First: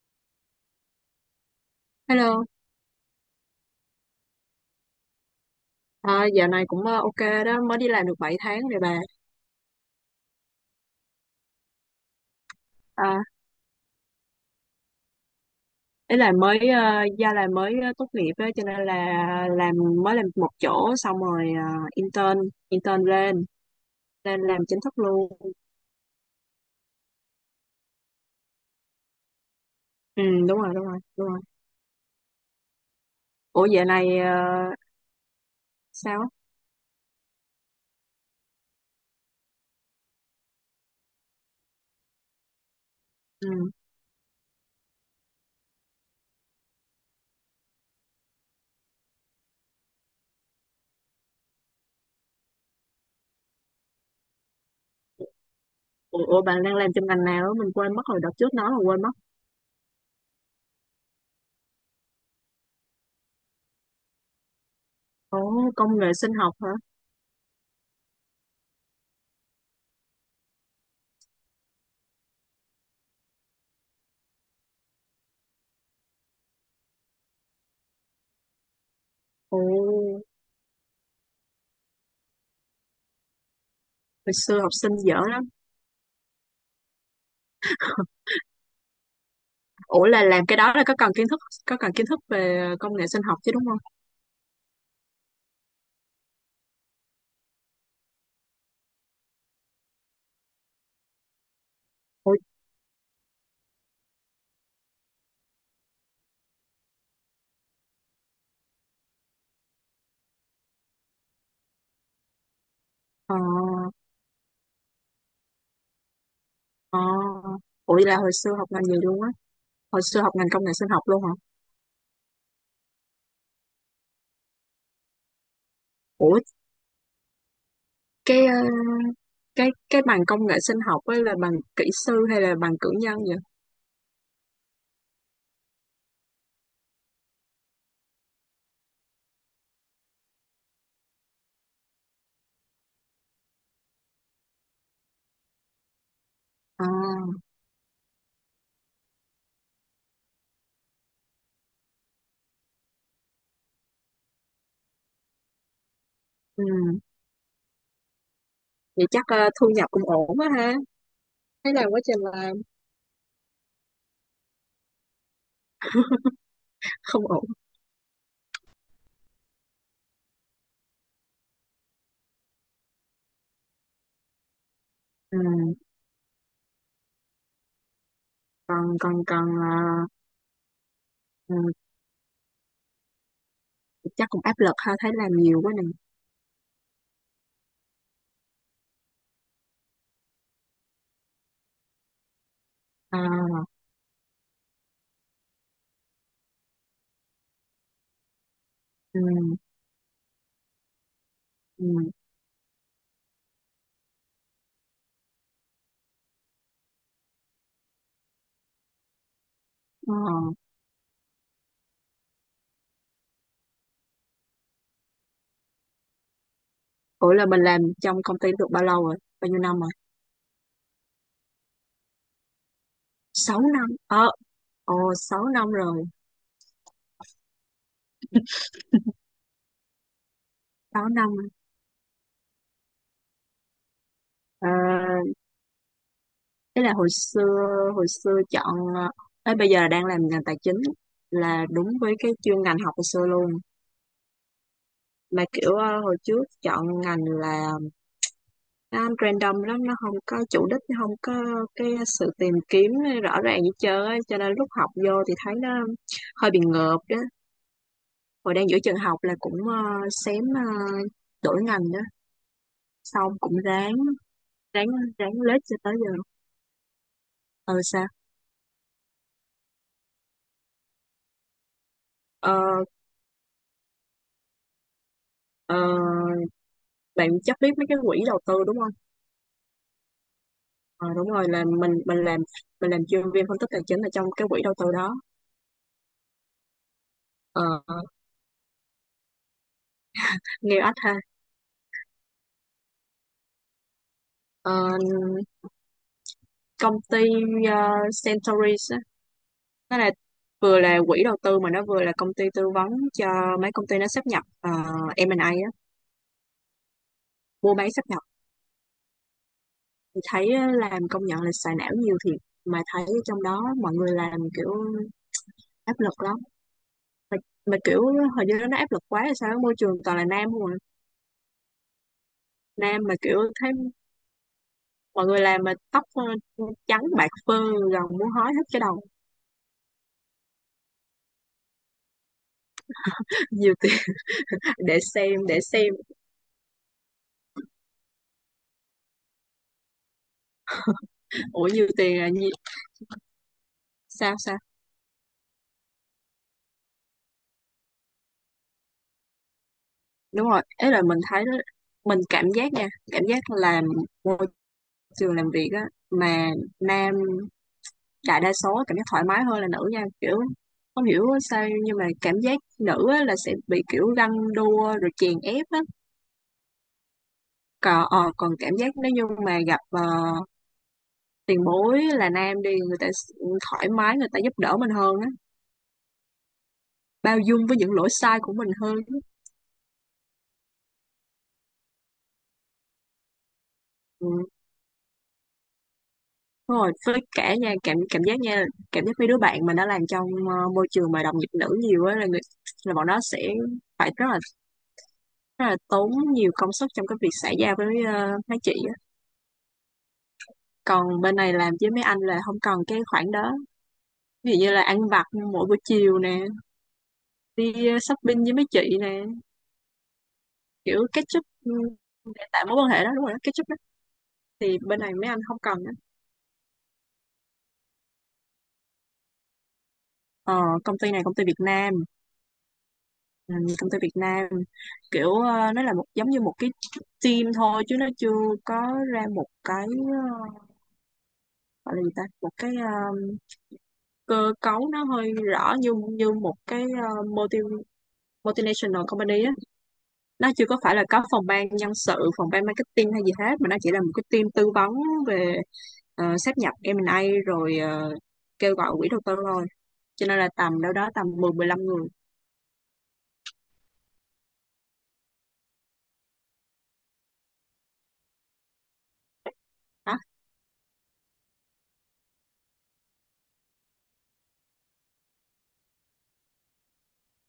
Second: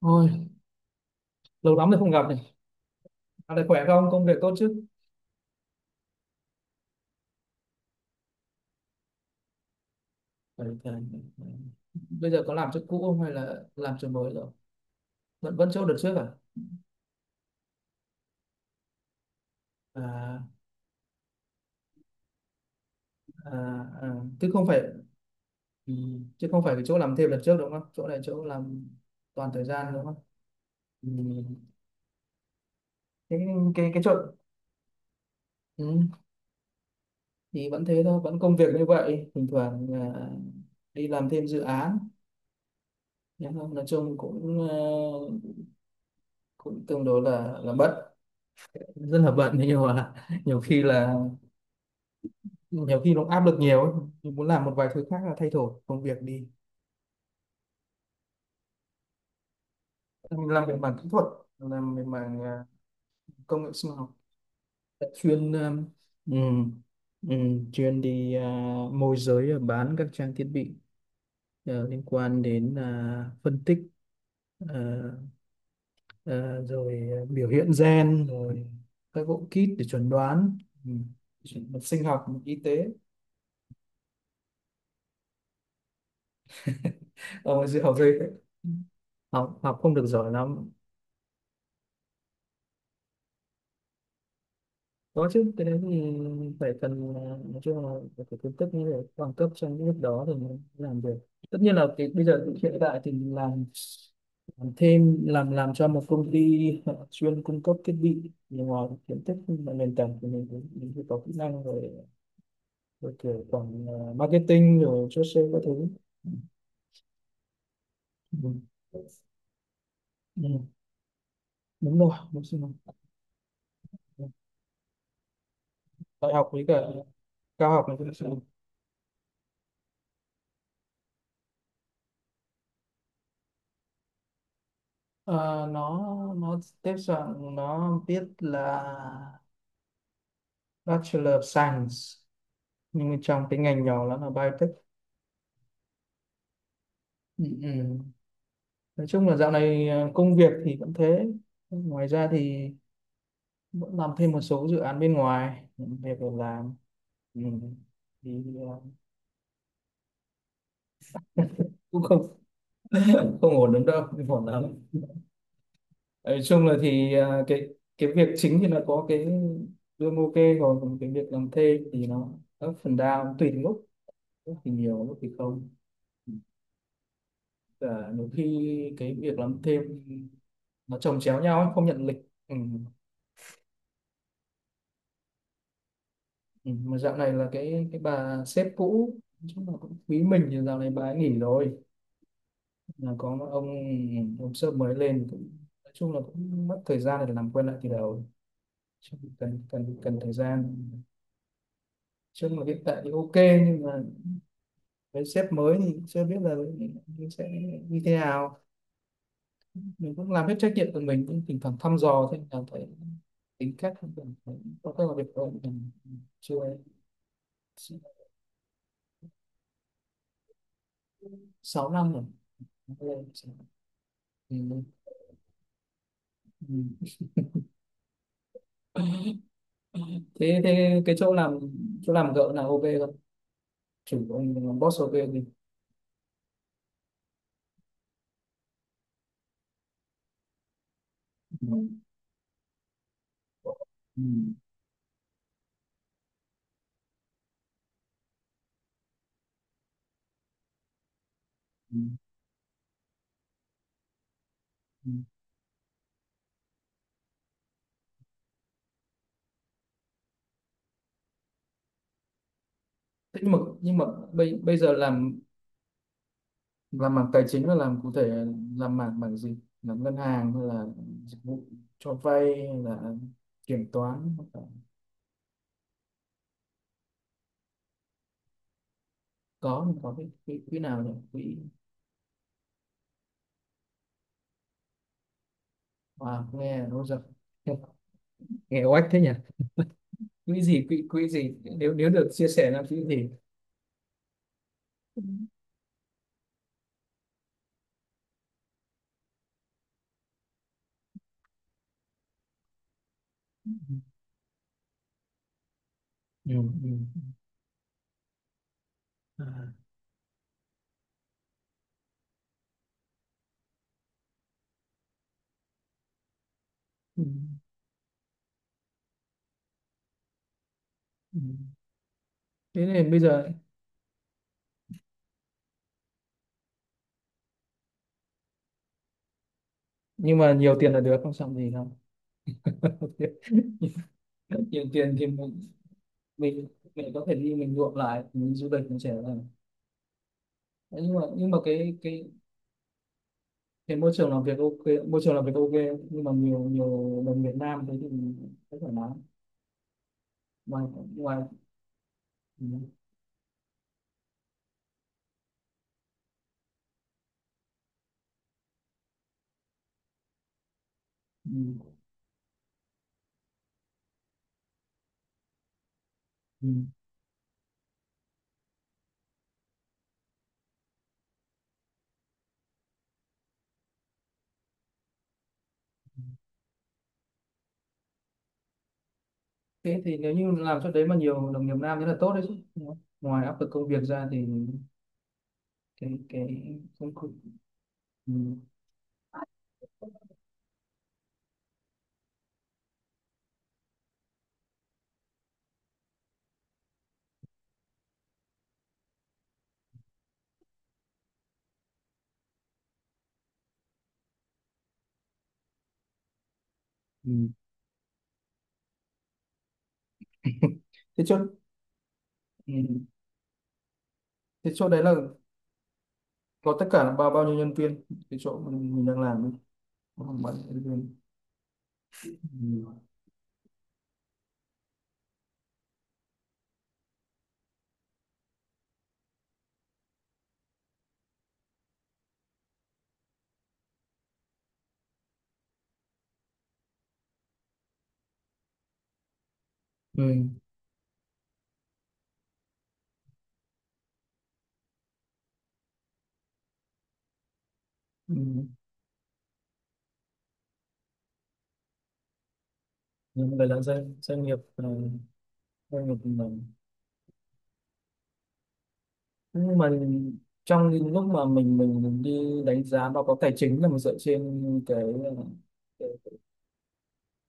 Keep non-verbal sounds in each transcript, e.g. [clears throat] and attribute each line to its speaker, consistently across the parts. Speaker 1: Thôi, lâu lắm rồi không gặp này.
Speaker 2: Hello,
Speaker 1: Dạo này khỏe không? Công việc tốt chứ?
Speaker 2: à, dạo này cũng ok đó, mới đi làm được 7 tháng rồi bà.
Speaker 1: Khỏe, khỏe. Bây giờ có làm chỗ cũ
Speaker 2: À,
Speaker 1: không hay là làm chỗ mới rồi? Vẫn vẫn chỗ đợt trước
Speaker 2: ý
Speaker 1: à?
Speaker 2: là mới ờ, gia là mới ờ, tốt nghiệp đó, cho nên là làm mới làm
Speaker 1: À,
Speaker 2: một chỗ xong rồi intern intern lên
Speaker 1: à, à.
Speaker 2: lên
Speaker 1: Chứ
Speaker 2: làm
Speaker 1: không
Speaker 2: chính
Speaker 1: phải
Speaker 2: thức luôn.
Speaker 1: ừ, chứ không phải cái chỗ làm thêm đợt trước đúng không? Chỗ này chỗ làm toàn thời gian đúng không?
Speaker 2: Ừ, đúng rồi đúng rồi
Speaker 1: Ừ.
Speaker 2: đúng rồi.
Speaker 1: Cái
Speaker 2: Ủa dạo
Speaker 1: cái chỗ.
Speaker 2: này
Speaker 1: Ừ.
Speaker 2: sao? Á?
Speaker 1: Thì vẫn thế thôi, vẫn công việc như vậy. Thỉnh thoảng đi làm thêm dự án.
Speaker 2: Ừ.
Speaker 1: Nhưng mà nói chung cũng cũng tương đối là bận, rất là bận. Thế nhưng mà [laughs] nhiều khi là nhiều khi nó áp lực nhiều ấy. Mình muốn làm một vài thứ khác là thay đổi công việc
Speaker 2: Ủa,
Speaker 1: đi.
Speaker 2: bạn đang làm trong ngành nào? Á? Mình quên mất rồi đợt trước nói là quên mất.
Speaker 1: Mình làm về mảng kỹ thuật, làm về mảng công nghệ sinh học, chuyên
Speaker 2: Ồ, công nghệ sinh học hả?
Speaker 1: ừm, chuyên môi giới, bán các trang thiết bị liên quan đến phân tích, ờ, ờ, rồi biểu hiện gen, rồi các bộ kit
Speaker 2: Ồ,
Speaker 1: để chuẩn đoán, ừm, sinh học y tế.
Speaker 2: hồi xưa học sinh dở lắm.
Speaker 1: [laughs] Ông dư học dây, học học không
Speaker 2: Ủa
Speaker 1: được
Speaker 2: là
Speaker 1: giỏi
Speaker 2: làm cái
Speaker 1: lắm.
Speaker 2: đó là có cần kiến thức về công nghệ sinh học chứ đúng không?
Speaker 1: Có chứ, cái đấy thì phải cần, nói chung là phải có kiến thức như để bằng cấp trong cái lúc đó thì mới làm được. Tất nhiên là cái bây
Speaker 2: Ủa,
Speaker 1: giờ hiện tại thì làm thêm, làm cho một công ty họ chuyên cung cấp thiết bị, nhưng mà kiến thức và nền tảng thì mình phải có kỹ năng rồi rồi
Speaker 2: ờ
Speaker 1: kiểu quản, marketing rồi chốt sale các thứ.
Speaker 2: Ờ. Ủa vậy là hồi
Speaker 1: Ừ.
Speaker 2: xưa học ngành gì luôn á? Hồi xưa học
Speaker 1: Ừ.
Speaker 2: ngành công nghệ sinh học luôn hả?
Speaker 1: Đúng rồi, đúng rồi. Đại
Speaker 2: Ủa
Speaker 1: học với cả cao học này cũng sẽ.
Speaker 2: cái ờ, cái bằng công nghệ sinh học ấy là bằng kỹ sư hay là bằng cử nhân vậy?
Speaker 1: Ờ, nó nó tiếp dạng nó biết là Bachelor of Science, nhưng mà trong cái ngành nhỏ nó là biotech.
Speaker 2: À,
Speaker 1: Ừ. Ừ. Nói chung là dạo này công việc thì vẫn thế, ngoài ra thì vẫn làm thêm một số dự án bên ngoài, những việc để
Speaker 2: ừ.
Speaker 1: làm. Ừ. Thì
Speaker 2: Vậy chắc thu nhập cũng ổn quá ha. Thấy làm quá
Speaker 1: cũng
Speaker 2: trình
Speaker 1: không.
Speaker 2: làm
Speaker 1: [laughs] Không ổn lắm đâu, không ổn lắm. Nói chung là thì
Speaker 2: không ổn.
Speaker 1: cái việc chính thì là có cái lương ok, còn cái việc làm thuê thì nó up and down tùy từng lúc, lúc thì nhiều lúc thì
Speaker 2: Ừ.
Speaker 1: không. Và nhiều khi
Speaker 2: Còn
Speaker 1: cái
Speaker 2: còn
Speaker 1: việc
Speaker 2: còn
Speaker 1: làm thêm
Speaker 2: ờ,
Speaker 1: nó chồng chéo
Speaker 2: ừ,
Speaker 1: nhau ấy, không nhận lịch. Ừ.
Speaker 2: chắc cũng áp lực ha, thấy làm nhiều quá nè.
Speaker 1: Ừ. Mà dạo này là cái bà sếp cũ, chắc là cũng quý mình, thì dạo này bà ấy nghỉ rồi, là
Speaker 2: À,
Speaker 1: có một ông sếp mới lên cũng, nói chung là cũng mất thời gian để làm quen lại từ đầu. Chứ
Speaker 2: ừ.
Speaker 1: cần, cần thời gian,
Speaker 2: Ừ.
Speaker 1: chứ mà hiện tại thì ok, nhưng mà với sếp mới thì chưa biết là sẽ như thế nào. Mình
Speaker 2: Ờ.
Speaker 1: cũng làm hết trách nhiệm của mình, cũng thỉnh thoảng thăm dò, thế là thấy tính cách của mình, thấy có cái là việc của mình chưa.
Speaker 2: Ủa là mình làm trong công ty được bao lâu rồi? Bao nhiêu năm rồi?
Speaker 1: 6 năm rồi. Lên
Speaker 2: 6 năm. Ờ,
Speaker 1: thì mình-
Speaker 2: ồ 6 năm rồi.
Speaker 1: thế thế
Speaker 2: sáu
Speaker 1: cái
Speaker 2: năm.
Speaker 1: chỗ làm, chỗ làm gợ là ok không, chủ của ông
Speaker 2: Ờ
Speaker 1: làm boss ok gì.
Speaker 2: thế là hồi xưa chọn ờ, ấy bây giờ là đang làm ngành tài chính là
Speaker 1: Ừ.
Speaker 2: đúng với cái chuyên ngành học hồi xưa luôn,
Speaker 1: Ừ.
Speaker 2: mà kiểu hồi trước chọn ngành là nó random lắm, nó không có chủ đích, nó không có cái
Speaker 1: Ừ.
Speaker 2: sự tìm kiếm rõ ràng gì chơi ấy. Cho nên lúc học
Speaker 1: Ừ.
Speaker 2: vô thì thấy nó hơi bị ngợp đó, hồi đang giữa trường học là cũng xém đổi ngành đó, xong
Speaker 1: Thế nhưng mà
Speaker 2: cũng ráng
Speaker 1: nhưng mà bây bây
Speaker 2: ráng
Speaker 1: giờ làm
Speaker 2: ráng lết cho tới giờ.
Speaker 1: làm mảng tài chính là
Speaker 2: Ờ
Speaker 1: làm
Speaker 2: Sao?
Speaker 1: cụ thể, làm mảng mảng gì, làm ngân hàng hay là dịch vụ cho vay hay
Speaker 2: ờ,
Speaker 1: là kiểm toán?
Speaker 2: ờ, Bạn chắc biết mấy cái quỹ đầu tư đúng không?
Speaker 1: Có, mình có cái quỹ, quỹ nào
Speaker 2: Ờ,
Speaker 1: nhỉ,
Speaker 2: đúng rồi,
Speaker 1: quỹ
Speaker 2: là mình làm chuyên viên phân tích tài chính ở trong cái quỹ đầu tư đó.
Speaker 1: nghe nó giật.
Speaker 2: Ờ,
Speaker 1: [laughs] Nghe oách thế nhỉ. Quỹ
Speaker 2: nghe
Speaker 1: gì,
Speaker 2: ách
Speaker 1: quỹ
Speaker 2: ha.
Speaker 1: quỹ gì, nếu nếu được chia sẻ là quỹ gì?
Speaker 2: Ờ,
Speaker 1: Ừ.
Speaker 2: công ty ờ, Centauris á, nó là vừa là quỹ đầu tư mà nó vừa là công ty tư vấn cho mấy công ty nó sáp nhập M&A á,
Speaker 1: Ừ. Ừ.
Speaker 2: mua bán sáp nhập,
Speaker 1: À.
Speaker 2: thì thấy á, làm công nhận là xài não nhiều thiệt, mà thấy trong đó mọi người làm kiểu áp lực lắm,
Speaker 1: Ừ.
Speaker 2: mà, mà kiểu hình như nó áp lực quá hay sao á, môi trường toàn là nam không à.
Speaker 1: Ừ. Thế
Speaker 2: Nam
Speaker 1: nên
Speaker 2: mà
Speaker 1: bây
Speaker 2: kiểu
Speaker 1: giờ.
Speaker 2: thấy mọi người làm mà tóc trắng bạc phơ, gần muốn hói hết cái đầu.
Speaker 1: Nhưng mà nhiều tiền là được, không xong gì đâu. [laughs]
Speaker 2: [laughs] Nhiều tiền,
Speaker 1: Nhiều
Speaker 2: để
Speaker 1: tiền thì
Speaker 2: xem để xem,
Speaker 1: mình mình có thể đi, mình nhuộm lại, mình đi du lịch, mình trẻ lại. Đấy, nhưng mà
Speaker 2: ủa nhiều
Speaker 1: cái
Speaker 2: tiền
Speaker 1: cái
Speaker 2: là gì,
Speaker 1: cái môi trường
Speaker 2: sao
Speaker 1: làm việc
Speaker 2: sao,
Speaker 1: ok, môi trường làm việc ok, nhưng mà nhiều nhiều đồng Việt Nam thế thì rất thoải mái.
Speaker 2: đúng rồi
Speaker 1: Ngoài
Speaker 2: ấy, là mình
Speaker 1: ngoài
Speaker 2: thấy đó, mình cảm
Speaker 1: Ừ.
Speaker 2: giác nha, cảm giác làm môi trường làm việc á, mà nam đại đa số cảm giác thoải mái hơn là nữ nha, kiểu không hiểu sao
Speaker 1: Ừ.
Speaker 2: nhưng mà cảm giác nữ á, là sẽ bị kiểu ganh đua rồi chèn ép á,
Speaker 1: Ừ.
Speaker 2: còn cảm giác nếu như mà gặp tiền bối là nam đi, người ta thoải mái, người ta giúp đỡ mình hơn á, bao dung với những lỗi sai của mình hơn.
Speaker 1: Thế thì nếu như làm chỗ đấy mà nhiều đồng nghiệp nam thế là tốt đấy chứ. Đúng không? Ngoài áp lực công việc
Speaker 2: Ừ.
Speaker 1: ra thì cái
Speaker 2: Đúng rồi,
Speaker 1: công
Speaker 2: với
Speaker 1: cụ.
Speaker 2: cả nha cảm cảm
Speaker 1: Ừ.
Speaker 2: giác nha, cảm giác mấy đứa bạn mình đã làm trong môi trường mà đồng nghiệp nữ nhiều á, là người, là bọn nó sẽ phải rất là tốn nhiều công sức trong cái việc xã giao với mấy chị á, còn bên này làm với mấy anh là không cần cái khoản đó. Ví dụ như là ăn vặt mỗi buổi chiều nè,
Speaker 1: Ừ.
Speaker 2: đi shopping với mấy chị nè,
Speaker 1: [laughs]
Speaker 2: kiểu
Speaker 1: Thế chỗ
Speaker 2: catch up, ừ, để tạo
Speaker 1: ừ.
Speaker 2: mối quan hệ đó, đúng rồi đó, catch up đó,
Speaker 1: Thế
Speaker 2: thì
Speaker 1: chỗ
Speaker 2: bên
Speaker 1: đấy là
Speaker 2: này mấy anh không cần đó.
Speaker 1: có tất cả là bao bao nhiêu nhân viên, cái chỗ mình đang làm ấy. Có khoảng bao
Speaker 2: Ờ,
Speaker 1: nhiêu nhân
Speaker 2: công ty
Speaker 1: viên?
Speaker 2: này công ty Việt Nam.
Speaker 1: Ừ.
Speaker 2: Ừ, công ty Việt Nam, kiểu nó là một giống như một cái team thôi, chứ nó chưa có ra một cái ờ, gọi là gì ta, một cái cơ cấu nó hơi rõ như như một cái multinational company á.
Speaker 1: Ừ.
Speaker 2: Nó chưa có phải là có phòng ban nhân sự, phòng ban marketing hay gì hết, mà nó chỉ là một cái team tư vấn về sáp nhập M&A rồi
Speaker 1: Ừ.
Speaker 2: kêu gọi quỹ đầu tư thôi, cho nên là tầm đâu đó tầm 10-15 người
Speaker 1: Nhưng mà là doanh doanh nghiệp, doanh nghiệp mình, nhưng mà
Speaker 2: đó.
Speaker 1: trong những lúc mà mình đi đánh giá báo cáo tài chính là mình dựa trên cái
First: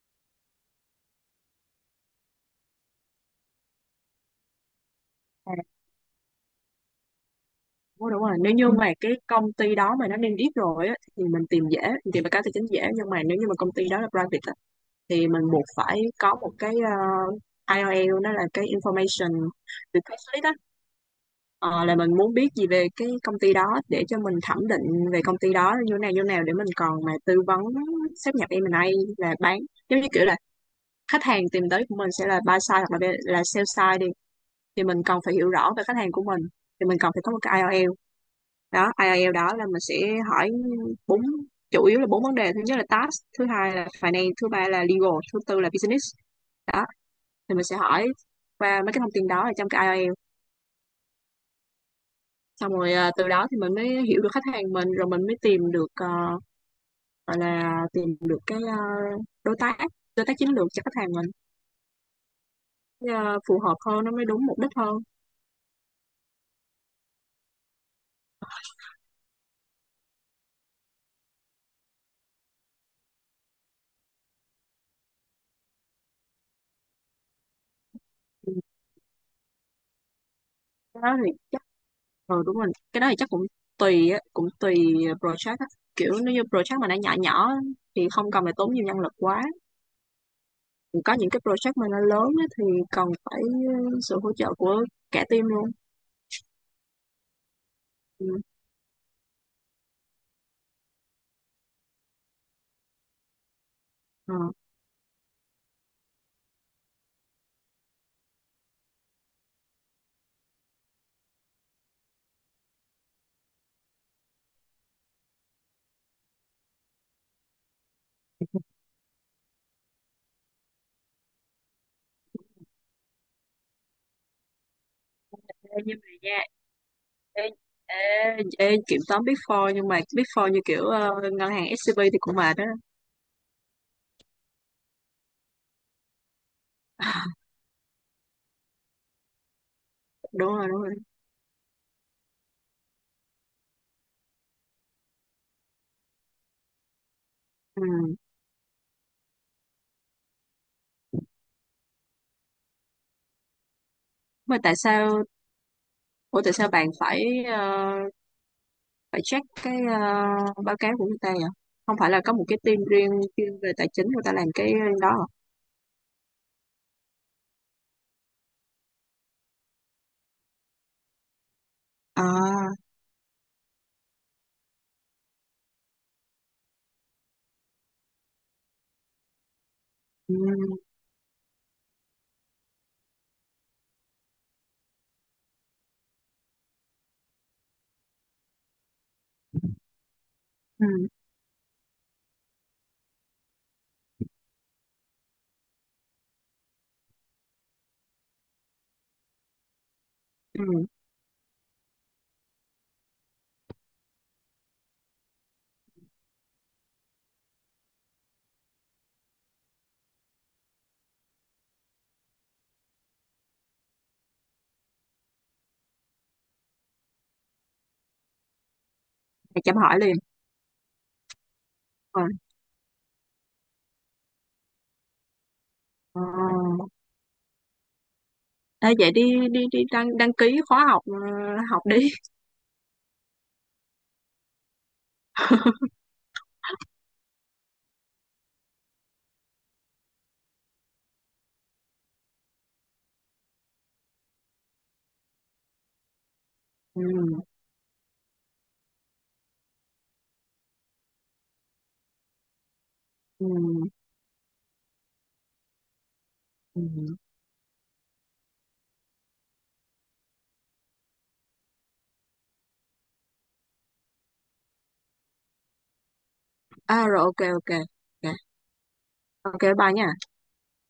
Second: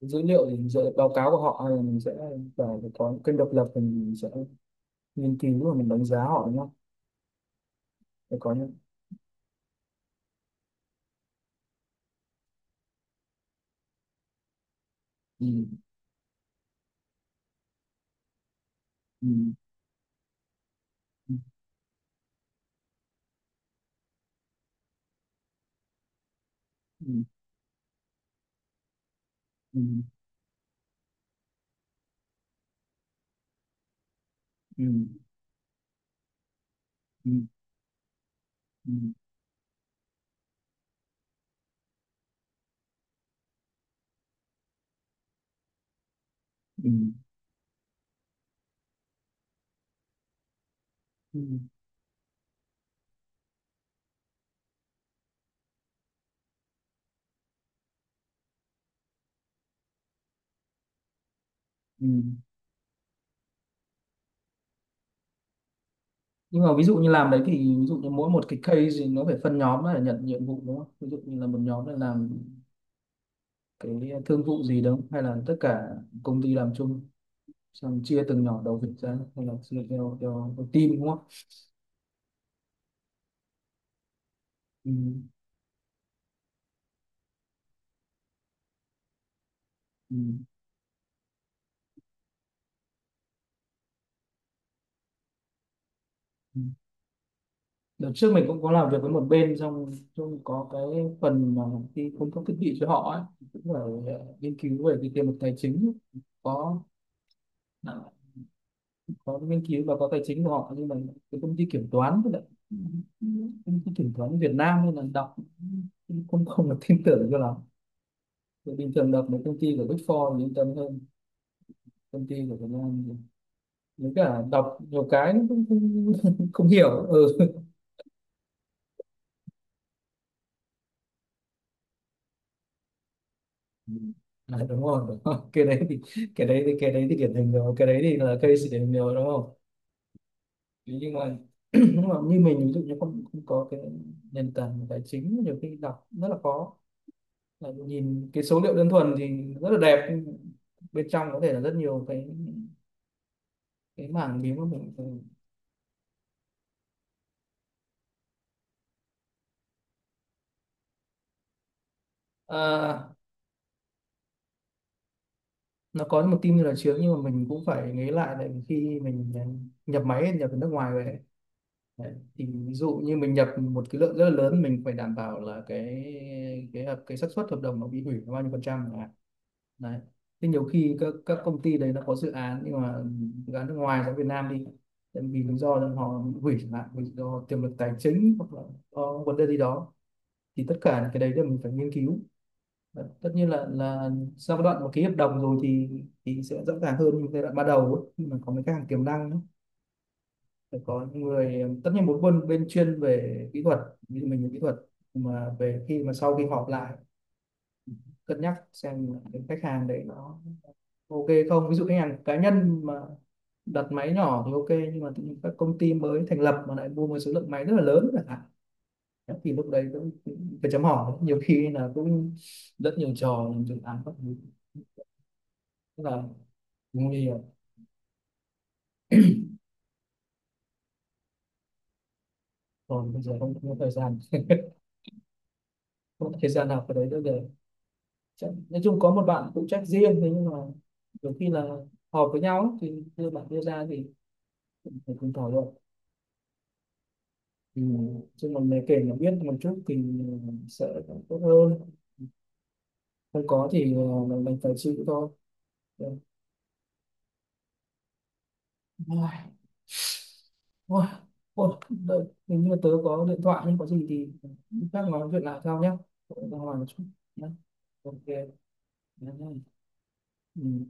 Speaker 1: dữ liệu thì mình sẽ báo cáo của họ, hay là mình sẽ vào có những kênh độc lập thì mình sẽ nghiên cứu và mình đánh giá họ nhá.
Speaker 2: Ủa, đúng
Speaker 1: Để
Speaker 2: rồi, nếu
Speaker 1: có
Speaker 2: như,
Speaker 1: những.
Speaker 2: ừ, mà cái công ty đó mà nó niêm yết rồi á, thì mình tìm dễ, mình tìm bài cá tài chính dễ, nhưng mà nếu như mà công ty đó là private á, thì mình
Speaker 1: Ừ,
Speaker 2: buộc phải có một cái IOL, nó là cái
Speaker 1: ừ,
Speaker 2: information request list á.
Speaker 1: ừ,
Speaker 2: Ờ, là mình muốn biết gì về cái công ty đó để cho mình thẩm định về công ty đó như thế nào như thế nào, để mình còn mà tư vấn sáp nhập em M&A là bán,
Speaker 1: ừ,
Speaker 2: giống
Speaker 1: ừ,
Speaker 2: như kiểu là khách hàng tìm tới của mình sẽ là buy side hoặc là sell side đi, thì
Speaker 1: ừ,
Speaker 2: mình cần phải hiểu rõ về khách hàng của mình, thì mình cần phải
Speaker 1: ừ,
Speaker 2: có một
Speaker 1: ừ,
Speaker 2: cái IELTS, đó IELTS đó là mình sẽ hỏi bốn, chủ yếu là bốn vấn đề: thứ nhất là task, thứ hai là finance, thứ ba là legal, thứ tư là business, đó,
Speaker 1: ừ,
Speaker 2: thì mình sẽ hỏi qua mấy cái thông tin đó ở trong cái IELTS,
Speaker 1: ừ, ừ.
Speaker 2: xong rồi từ đó thì mình mới hiểu được khách hàng mình, rồi mình mới tìm được gọi là tìm được cái đối tác đối tác chiến lược cho khách hàng mình,
Speaker 1: Ừ.
Speaker 2: ờ, phù hợp hơn, nó mới đúng mục đích hơn.
Speaker 1: Nhưng mà ví dụ như làm đấy thì ví dụ như mỗi một cái case thì nó phải phân nhóm để nhận nhiệm vụ đúng không, ví dụ như là một nhóm là làm cái thương vụ gì đúng không, hay là tất cả công ty làm chung xong chia từng
Speaker 2: Ừ,
Speaker 1: nhỏ đầu việc ra, hay là chia theo theo team
Speaker 2: cái
Speaker 1: đúng
Speaker 2: đó
Speaker 1: không?
Speaker 2: thì. Ờ đúng rồi, cái đó thì chắc cũng tùy á, cũng tùy
Speaker 1: Ừ,
Speaker 2: project á. Kiểu nếu như project mà nó nhỏ nhỏ á, thì không cần phải tốn nhiều nhân lực quá.
Speaker 1: ừ,
Speaker 2: Còn có những cái project mà nó lớn á, thì cần phải sự hỗ trợ của cả team luôn.
Speaker 1: ừ. Đợt
Speaker 2: Ừ.
Speaker 1: trước mình cũng có làm việc với một bên trong, có cái phần mà đi cung cấp thiết bị cho họ ấy, cũng phải
Speaker 2: Ờ.
Speaker 1: nghiên cứu về cái tiềm lực tài chính. Có, à, có nghiên cứu và có tài chính của họ, nhưng mà cái công ty kiểm toán, với lại công ty kiểm toán Việt Nam nên là đọc cũng không không được tin tưởng cho lắm. Thì bình thường đọc mấy công ty của Big Four thì yên tâm hơn, công ty của Việt Nam thì với cả đọc nhiều cái cũng
Speaker 2: Ê, nhưng mà nha,
Speaker 1: không. [laughs] Không hiểu. Ừ.
Speaker 2: ê, ê, ê, kiểm toán Big Four, nhưng mà Big Four như kiểu ngân hàng SCB thì cũng mệt đó.
Speaker 1: Ừ. À, đúng rồi, đúng rồi. [laughs] Cái đấy thì, cái đấy thì điển
Speaker 2: [laughs]
Speaker 1: hình rồi, cái đấy thì là case điển hình rồi đúng không?
Speaker 2: Đúng rồi, đúng
Speaker 1: Thế
Speaker 2: rồi.
Speaker 1: nhưng mà [clears throat] nhưng mà như mình, ví dụ như không không có cái nền tảng tài chính, nhiều khi đọc rất là khó, là
Speaker 2: Ừ.
Speaker 1: nhìn cái số liệu đơn thuần thì rất là đẹp, nhưng bên trong có thể là rất nhiều cái mảng miếng
Speaker 2: Mà
Speaker 1: mà
Speaker 2: tại sao,
Speaker 1: mình-
Speaker 2: ủa tại sao bạn phải check cái báo cáo của người ta à? Không phải là có một cái team riêng
Speaker 1: à,
Speaker 2: chuyên về tài chính người ta làm cái đó à?
Speaker 1: nó có một team như là trước, nhưng mà mình cũng phải nghĩ lại, tại vì khi mình nhập máy, nhập từ nước ngoài về. Đấy. Thì
Speaker 2: À,
Speaker 1: ví dụ như mình nhập một cái lượng rất là lớn, mình phải đảm bảo là cái hợp cái xác suất hợp đồng nó bị hủy là bao nhiêu phần trăm chẳng hạn. Đấy.
Speaker 2: ừ,
Speaker 1: Thế nhiều khi các công ty đấy nó có dự án, nhưng mà dự án nước ngoài ra Việt Nam đi, tại vì lý do là họ bị hủy chẳng hạn, vì do tiềm lực tài chính hoặc là có vấn đề gì đó, thì tất
Speaker 2: ừ,
Speaker 1: cả những cái đấy là mình phải nghiên cứu. Đấy. Tất nhiên là sau cái đoạn mà ký hợp đồng rồi thì sẽ rõ ràng hơn giai đoạn ban đầu ấy, khi mà có mấy cái hàng tiềm năng ấy.
Speaker 2: ừ.
Speaker 1: Phải có những người, tất nhiên một bên bên chuyên về kỹ thuật, ví dụ mình về kỹ thuật, mà về khi mà sau khi họp lại, cân nhắc xem cái khách hàng đấy nó ok không. Ví dụ khách hàng cá nhân mà đặt máy nhỏ thì ok, nhưng mà tự nhiên các công ty mới thành lập mà lại mua một số lượng máy rất là lớn chẳng hạn, thì
Speaker 2: Thầy
Speaker 1: lúc
Speaker 2: chăm
Speaker 1: đấy
Speaker 2: hỏi
Speaker 1: cũng
Speaker 2: liền.
Speaker 1: cũng phải chấm hỏi, nhiều khi là
Speaker 2: Ờ,
Speaker 1: cũng rất nhiều trò làm dự án các thứ, rất
Speaker 2: ờ.
Speaker 1: là nguy hiểm.
Speaker 2: Ê, vậy đi đi đi đăng đăng ký khóa học học đi.
Speaker 1: Còn bây giờ
Speaker 2: [laughs]
Speaker 1: không có thời gian nào vào đấy nữa để, nói chung có một bạn phụ trách riêng, thế nhưng mà nhiều khi là họp với nhau ấy, thì đưa bạn đưa ra thì cũng phải cùng thảo luận,
Speaker 2: Ừ,
Speaker 1: thì chung là mình kể là biết một chút thì sẽ tốt hơn, không có
Speaker 2: ừ,
Speaker 1: thì mình phải chịu thôi. Rồi.
Speaker 2: ừ.
Speaker 1: Ôi, ôi, ôi, đợi, hình như tớ có điện thoại, nhưng có gì thì lúc khác nói chuyện lại sau nhé. Tớ ra ngoài một
Speaker 2: À
Speaker 1: chút
Speaker 2: rồi, ok
Speaker 1: nhé.
Speaker 2: ok.
Speaker 1: Ok
Speaker 2: Ok,
Speaker 1: nhé.
Speaker 2: ok bye nha.
Speaker 1: Ừ.